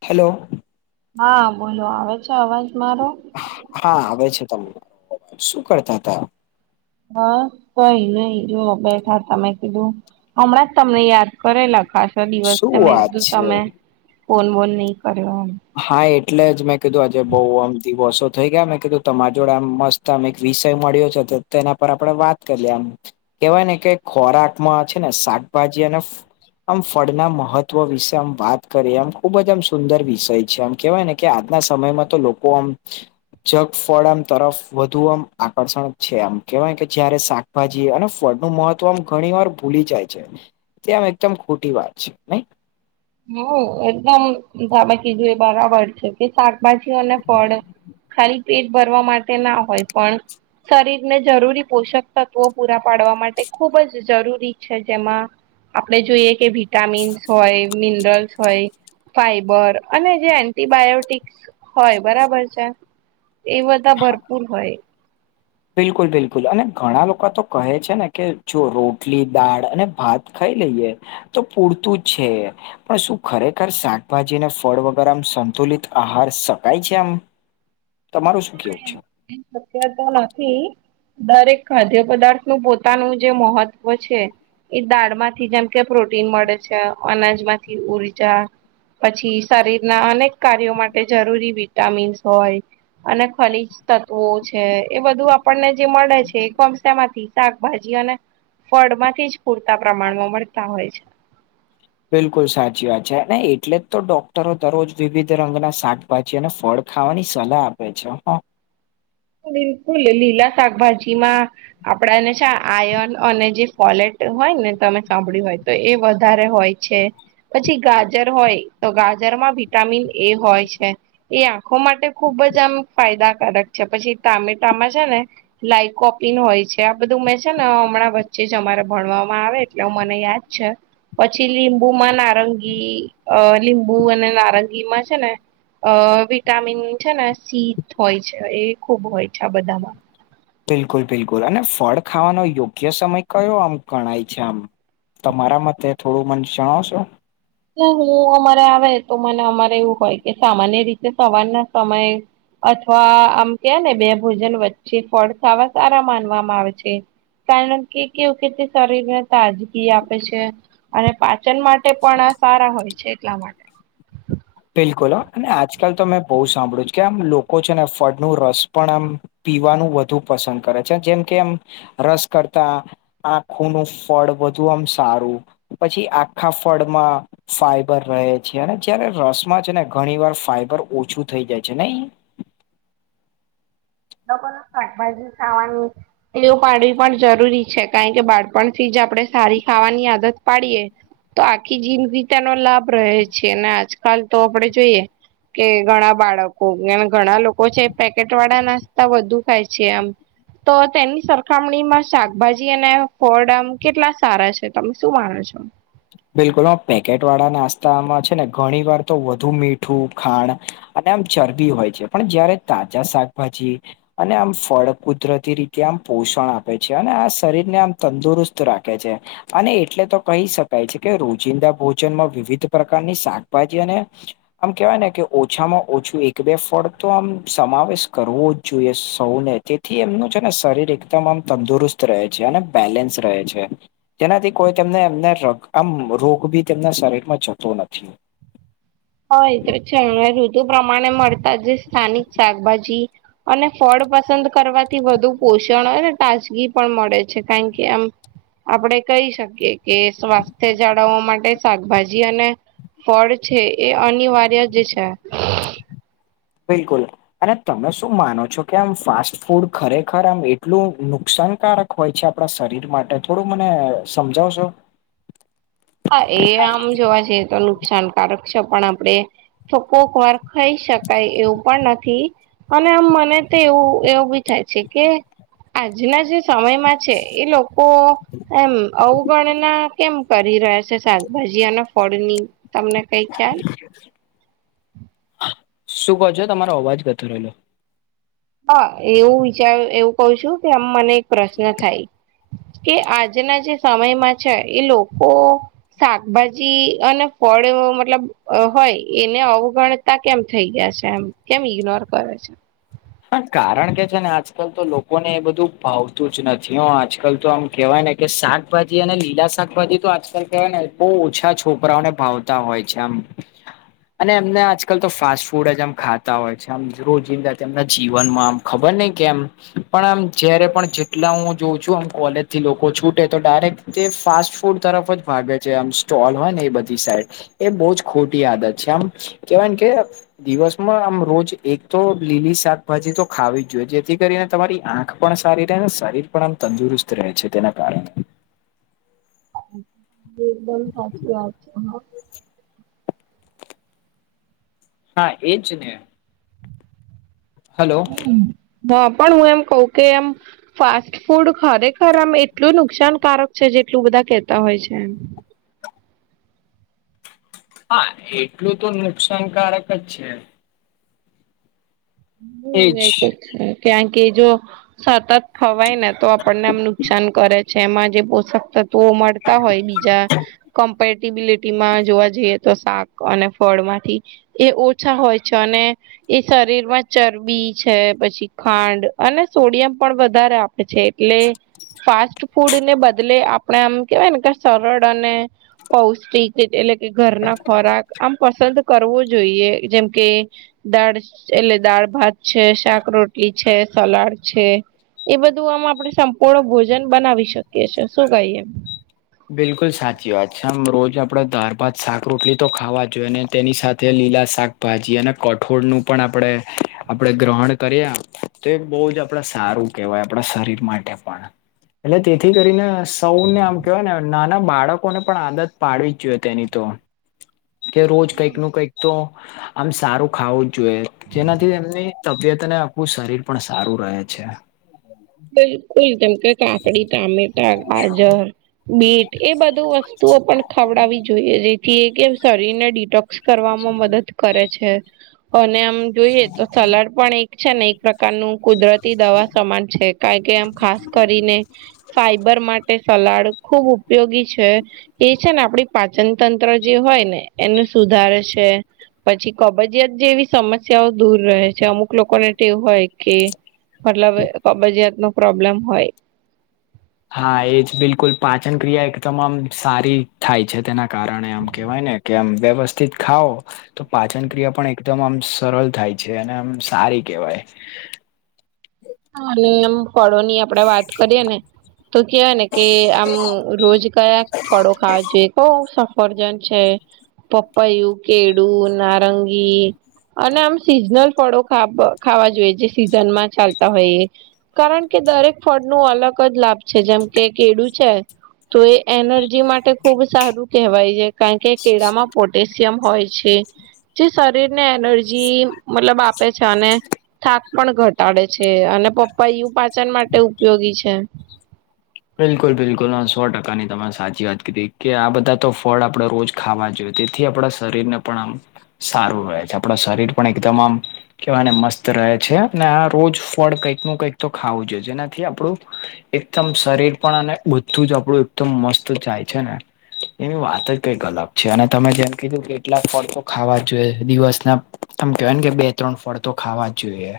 Hello હા બોલો આવે છે અવાજ મારો હા આવે છે તમને શું કરતા હતા હા કઈ નઈ જો બેઠા તા મેં કીધું હમણાં જ તમને યાદ કરેલા ખાસો દિવસ [unintelligible] શું વાત છે તમે ફોન બોન નહીં કર્યો. હા, એટલે જ મેં કીધું, આજે બહુ આમ થઈ ગયા મે કે, તમારી જોડે આમ મસ્ત આમ એક વિષય મળ્યો છે, તો તે એના પર આપડે વાત કરી લીએ આમ. કેવાય ને કે, ખોરાકમાં છે ને શાકભાજી અને આમ, ફળના મહત્વ વિશે આમ વાત કરી એમ, ખુબ જ આમ સુંદર વિશે છે, આમ કેવાય ને કે, આજના સમયમાં તો લોકો આમ જગફળ આમ તરફ વધુ આમ આકર્ષણ છે, આમ કેવાય કે, જયારે ભાજી અને ફળ નું મહત્વ, આમ ઘણી વાર ભૂલી જાય છે. તે એકદમ ખોટી વાત છે, નહીં? હ, એકદમ [unintelligible] એ બરાબર છે. કે, શાકભાજી અને ફળ ખાલી પેટ ભરવા માટે ના હોય, પણ શરીર ને જરૂરી પોષક તત્વો પૂરા પાડવા માટે ખૂબ જ જરૂરી છે, જેમાં આપડે જોઈએ કે, વિટામીન્સ હોય. જમ્સ હોય, ફાઈબર અને જે એન્ટીબાયોટિક હોય, બરાબર છે, એ બધા ભરપૂર હોય. બિલકુલ, બિલકુલ. અને ઘણા લોકો તો કહે છે ને કે, જો રોટલી દાળ અને ભાત ખાઈ લઈએ તો પૂરતું જ છે. પણ શું ખરેખર શાકભાજી અને ફળ વગેરે સંતુલિત આહાર શકાય છે આમ? તમારો શું કેવું છે? સત્ય તો નથી. દરેક ખાદ્ય પદાર્થ નું પોતાનું જે મહત્વ છે. એ દાળ માંથી, જેમ કે પ્રોટીન મળે છે, અનાજમાંથી ઉર્જા. પછી, શરીરના અનેક કાર્યો માટે જરૂરી વિટામિન્સ હોય અને ખનીજ તત્વો છે, એ બધું આપણને જે મળે છે, એક વંશ માંથી શાકભાજી અને ફળ માંથી જ પૂરતા પ્રમાણમાં મળતા હોય છે. બિલકુલ સાચી વાત છે, અને એટલે જ તો ડોક્ટરો દરરોજ વિવિધ રંગના સા ભાજી અને ફળ ખાવાની સલાહ આપે છે. બિલકુલ, લીલા શાકભાજી માં આપડાને છે આયન અને જે ફોલેટ હોય ને, તમે સાંભળ્યું હોય તો, એ વધારે હોય. પછી, ગાજર હોય તો, ગાજર માં વિટામિન એ હોય છે. એ આંખો માટે ખુબ જ આમ ફાયદાકારક છે, પછી તામેટામાં છે ને લાઈકોપિન હોય છે, આ બધું મેં છે ને હમણાં વચ્ચે જ અમારે ભણવામાં આવે. એ મને યાદ છે. પછી, લીંબુમાં, નારંગી અ લીંબુ અને નારંગી માં છે ને અ વિટામિન છે ને, સી હોય છે, એ ખુબ હોય છે આ બધામાં બિલકુલ, બિલકુલ. અને ફળ ખાવાનો યોગ્ય સમય કયો આમ ગણાય છે આમ? તમારા માટે થોડું મન જણાવશો? હું અમારે આવે તો, મને અમારે એવું હોય કે સામાન્ય રીતે સવાર ના સમયે અથવા, આમ કે ને, બે ભોજન વચ્ચે ફળ ખાવા સારા માનવામાં આવે છે. કારણ કે, કેવું ખેતી શરીર ને તાજગી આપે છે. અને પાચન માટે પણ આ સારા હોય છે, એટલા માટે. બિલકુલ, અને આજકાલ તો મેં બહુ સાંભળ્યું છે કે, આમ લોકો છે ને, ફળનું રસ પણ આમ પીવાનું વધુ પસંદ કરે છે, જેમ કે એમ રસ કરતા. આંખું નું ફળ બધું આમ સારું પછી, આખા ફળમાં ફાઈબર રહે છે, અને જયારે રસ છે ને, ઘણી વાર ફાઈબર ઓછું થઈ જાય છે ને. લગો, શાકભાજી સાવાણી. એવું પાડવી પણ જરૂરી છે કારણ કે બાળપણથી જ આપણે સારી ખાવાની આદત પાડીએ તો આખી જિંદગી તેનો લાભ રહે છે અને આજકાલ તો આપડે જોઈએ કે ઘણા બાળકો એ ઘણા લોકો છે પેકેટ વાળા ના વધુ ખાય છે એમ તો તેની સરખામણીમાં શાકભાજી અને ફળડાામ કેટલા સારા છે તમે શું માનો છો બિલકુલ પેકેટ વાળા નાસ્તામાં છે ને ઘણી વાર તો વધુ મીઠું ખાણ અને આમ ચરબી હોય છે પણ જયારે તાજા શાકભાજી અને આમ ફળ કુદરતી રીતે આમ પોષણ આપે છે અને આ શરીર ને આમ તંદુરસ્ત રાખે છે અને એટલે તો કહી શકાય છે કે રોજિંદા ભોજનમાં વિવિધ પ્રકારની શાકભાજી અને આમ કેવાય ને કે ઓછામાં ઓછું એક બે ફળ તો આમ સમાવેશ કરવો જ જોઈએ સૌને તેથી એમનું છે ને શરીર એકદમ આમ તંદુરસ્ત રહે છે અને બેલેન્સ રહે છે જેનાથી કોઈ તેમને એમને આમ રોગ બી તેમના શરીરમાં જતો નથી હ એ તો છે ઋતુ પ્રમાણે મળતા જે સ્થાનિક શાકભાજી અને ફળ પસંદ કરવાથી વધુ પોષણ હોય તાજગી પણ મળે છે કારણ કે આમ આપડે કહી શકીએ કે સ્વાસ્થ્ય જાળવવા માટે શાકભાજી અને ફળ છે એ અનિવાર્ય જે છે બિલકુલ અને તમે શું માનો છો કે આમ ફાસ્ટ ફૂડ ખરેખર આમ એટલું નુકસાનકારક હોય છે આપણા શરીર માટે થોડું મને સમજાવશો હા એ આમ જોવા જઈએ તો નુકસાનકારક છે પણ આપણે ચકોક વાર ખઈ શકાય એવું પણ નથી અને આમ મને તો એવું એવ બી થાય છે કે આજના જે સમયમાં છે એ લોકો તો એમ અવગણના કેમ કરી રહે છે શાકભાજી અને અને ફળની તમને કંઈ ખ્યાલ શું કહોજો તમારો અવાજ ગતો રહેલો હા એવું વિચાર એવું કઉ છું કે આમ મને એક પ્રશ્ન થાય કે આજના જે સમયમાં છે એ લોકો શાકભાજી અને ફળ એવ મતલબ હોય એને અવગણ કેમ થઇ ગયા છે એમ કેમ ઇગ્નોર કરે છે હા કારણ કે છે ને આજકાલ તો લોકોને એ બધું ભાવતું જ નથી હો આજકાલ તો આમ કેવાય ને કે શાક શાકભાજી અને લીલા શાકભાજી તો આજકાલ કહેવાય ને બહુ ઓછા છોકરાઓને ભાવતા હોય છે આમ અને એમને આજકાલ તો ફાસ્ટ ફૂડ જ આમ ખાતા હોય છે આમ રોજિંદા તેમના જીવનમાં આમ ખબર નહ કેમ પણ આમ જય્યારે પણ જેટલા હું જોઉં છું આમ કોલેજ થી લોકો છૂટે તો ડાયરેક્ટ તે ફાસ્ટ ફૂડ તરફ જ ભાગે છે આમ સ્ટોલ હોય ને એ બધી સાઈડ એ બહુ જ ખોટી આદત છે આમ કેવાય કે દિવસમાં આમ રોજ એક તો લીલી શાકભાજી તો ખાવી જ જોઈએ જેથી કરીને તમારી આંખ પણ સારી રહે ને શરીર પણ આમ તંદુરસ્ત રહે છે તેના કારણે એકદમ સાચી વાત છે હા હા એન છે ન હલો હા પણ હું એમ કવ કે એમ ફાસ્ટ ફૂડ ખરેખર આમ એટલું નુકસાનકારક છે જેટલું બધા કેહેતા હોય છે એમ હા એટલું તો નુકસાનકારક જ છે. હમ એજ એતો જ કારં કે જો સતત થવાય ને તો આપણને આમ નુકસાન કરે છે એમાં જે પોષકવ તો મળતા હોય બીજા કમ્પે બિલિટી માં જોવા જઈએ તો શાક અને ફળ માંથી એ ઓછા હોય છે અને એ શરીરમાં ચરબી છે. પછી ખાંડ અને સોડિયમ પણ વધારે આપે છે એટલે ફાસ્ટ ફૂડ ને બદલે આપણે આમ કેવાય ને કે સરળ અને પૌષ્ટિક એટલે કે ઘરના ખોરાક આમ પસંદ કરવો જોઈએ જેમ કે દાળ એટલે દાળ ભાત છે, શાક રોટી છે, સલાડ છે. એ બધું આમાં આપણે સંપૂર્ણ ભોજન બનાવી શકીએ છે શું કહીએમ? બિલકુલ સાચી વાત છે આમ રોજ આપણેે દાર ભાત શાક રોટલી તો ખાવા જોઈએ ને તેની સાથે લીલા શાક હોય ભાજી અને કઠોળનું પણ આપણે આપણે ગ્રહણ કરીએ તો એ બહુ જ આપણે સારું. વાય આપણા શરીર માટે પણ એટલે તેથી કરીને સૌને આમ કેવાય ને નાના બાળકોને પણ આદત પાડવી જ જોઈએ તેની તો. કે રોજ કંઈક નું કંઈક તો? આમ સારું ખાવું જ જોઈએ જેનાથી એમની તબિયતને આપણું શરીર પણ સારું રહે છે. બિલકુલ જેમ કે કાકડી, ટામેટા, ગાજર બીટ એ બધું વસ્તુઓ પણ ખવડાવી જોઈએ જેથી કે શરીરને ડિટોક વામાં મદદ કરે છે. અને આમ જોઈએ તો સલાડ પણ એક છે ને પ્રકારનું કુદરતી દવા સમાન છે. કારણ કે આમ ખાસ કરીને ફાઈબર માટે સલાડ ખૂબ ઉપયોગી છે, એ છે ને આપડી પાછ-' જનતંત્ર જે હોય ને એનું સુધારે છે. પછી કબજીયાત જેવી સમસ્યાઓ દૂર રહે છે. અમુક લોકોનેવું હોય કે મતલબ કબજીયાત નો પ્રોબ્લેમ હોય. હા એજ બિલકુલ પાચન ક્રિયા એક તમામ સારી થાય છે તેના કારણે આમ કેવાય ને. કેમ વ્યવસ્થિત ખાાવઓ તો પાચન ક્રિયા પણ એકદમ આમ સરળ થાય છે અને આમ સારી કહેવાય. અને એમ ફળોની આપડે વાત કરીયએ ને. તો કેહેવાય ને કે આમ રોજ કયાક ફળો ખાવા જોઈએ તો સફરજન છે, પપયું, કેડું, નારંગી. અને આમ સીઝનલ ફળોા ખાવા જોઈએ જે સીઝનમાં ચાલ. હોય કારણ કે દરેક ફળ નું અલગ જ લાભ છે જેમ કે કેડું છે. તો એ એનર્જી માટે ખુબ સારું કેહેવાય છે કારણ કે કેળામાં પોટેશિયમ હોય છે જે શરીર ને એનર્જી જી મતલબ આપે છે અને થાક પણ ઘટાડે છે. છે અને પપૈયે પાચન માટે ઉપયોગી છે. બિલકુલ બિલકુલ સો ટકાની તમે સાચી વાત કરી કે આ બધા તો ફળ આપડે રોજ. ખાવા જોઈએ તેથી આપણા શરીરને પણ આમ સારું રહે છે આપણા શરીર પણ એકદમ આમ કેવાને મસ્ત રહે છે અને આ રોજ ફળ કંઈક ન કંઈક તો ખાવું જોઈએ જેનાથી આપડું એકદમ શરીર પણ અને બધું જ આપડું એકદમ મસ્ત જાય છે. એની વાત જ કઈક અલગ છે અને તમે જેમ કીધું કેટલાક ફળતો ખાવા જોઈએ દિવસના તમ કેહેવાય ને કે બે ત્રણ ફળ તો ખાવા જ જોઈએ.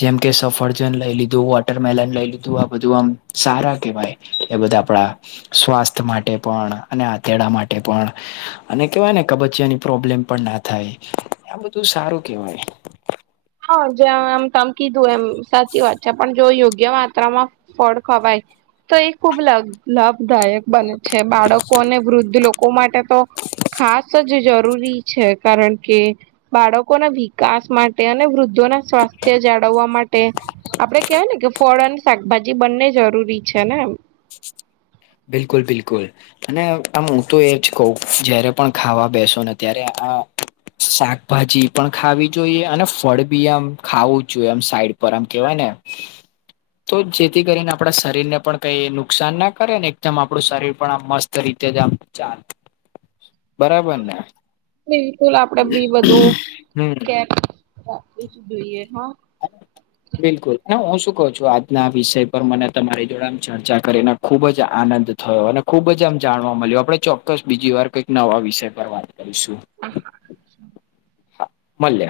જેમ કે સફરજન લઈ લીધું, વોટરમેલન લઈ લીધું આ બધું આમ સારા કે ભાઈ એ બધા આપણા સ્વાસ્થ માટે પણ અને આ તેડા માટે પણ અને કેવાય ને, કબચિયાની પ્રોબ્લેમ પણ ના થાય, આ બધું સારું કેવાય. હા, જેમ આમ તમે કીધું એમ, સાચી વાત છે, પણ જો યોગ્ય માત્રામાં ફળ ખવાય તો, એ ખુબ લગ લાભદાયક બને છે, બાળકો અને વૃદ્ધ લોકો માટે તો ખાસ જ જરૂરી છે, કારણ કે બાળકોના વિકાસ માટે. અને વૃદ્ધો ના સ્વાસ્થ્ય જાળવવા માટે આપડે કહેવાય ને કે ફળ અને શાકભાજી બંને જરૂરી છે ને? બિલકુલ બિલકુલ. અને આમું તો એ જ કહ જયારે પણ ખાવા બેસો ને ત્યારે આ શાકભાજી પણ ખાવી જોઈએ અને ફળ બી આમ ખાવું જ જોઈએ આમ સાઈડ પર આમ કેહેવાય ને આમ તો જેથી કરીને આપણા શરીર ને પણ કઈ નુકસાન ના કરે ને.? જેમ આપડું શરીર પણ આમ મસ્ત રીતે જ આમ ચલે બરાબર ને.? બિલકુલ, આપડે બી બધું હમ કેર રાખવી જ જોઈએ, હા. બિલકુલ, હ હું શું કહું છું, આજના વિષય પર મને તમારી જોડે આમ ચર્ચા કરી નાખ. ખુબ જ આનંદ થયો, અને ખુબ જ આમ જાણવા મળ્યું. આપડે ચોક્કસ બીજી વાર કઈક નવા વિષય પર વાત કરીશું. હા. મળે.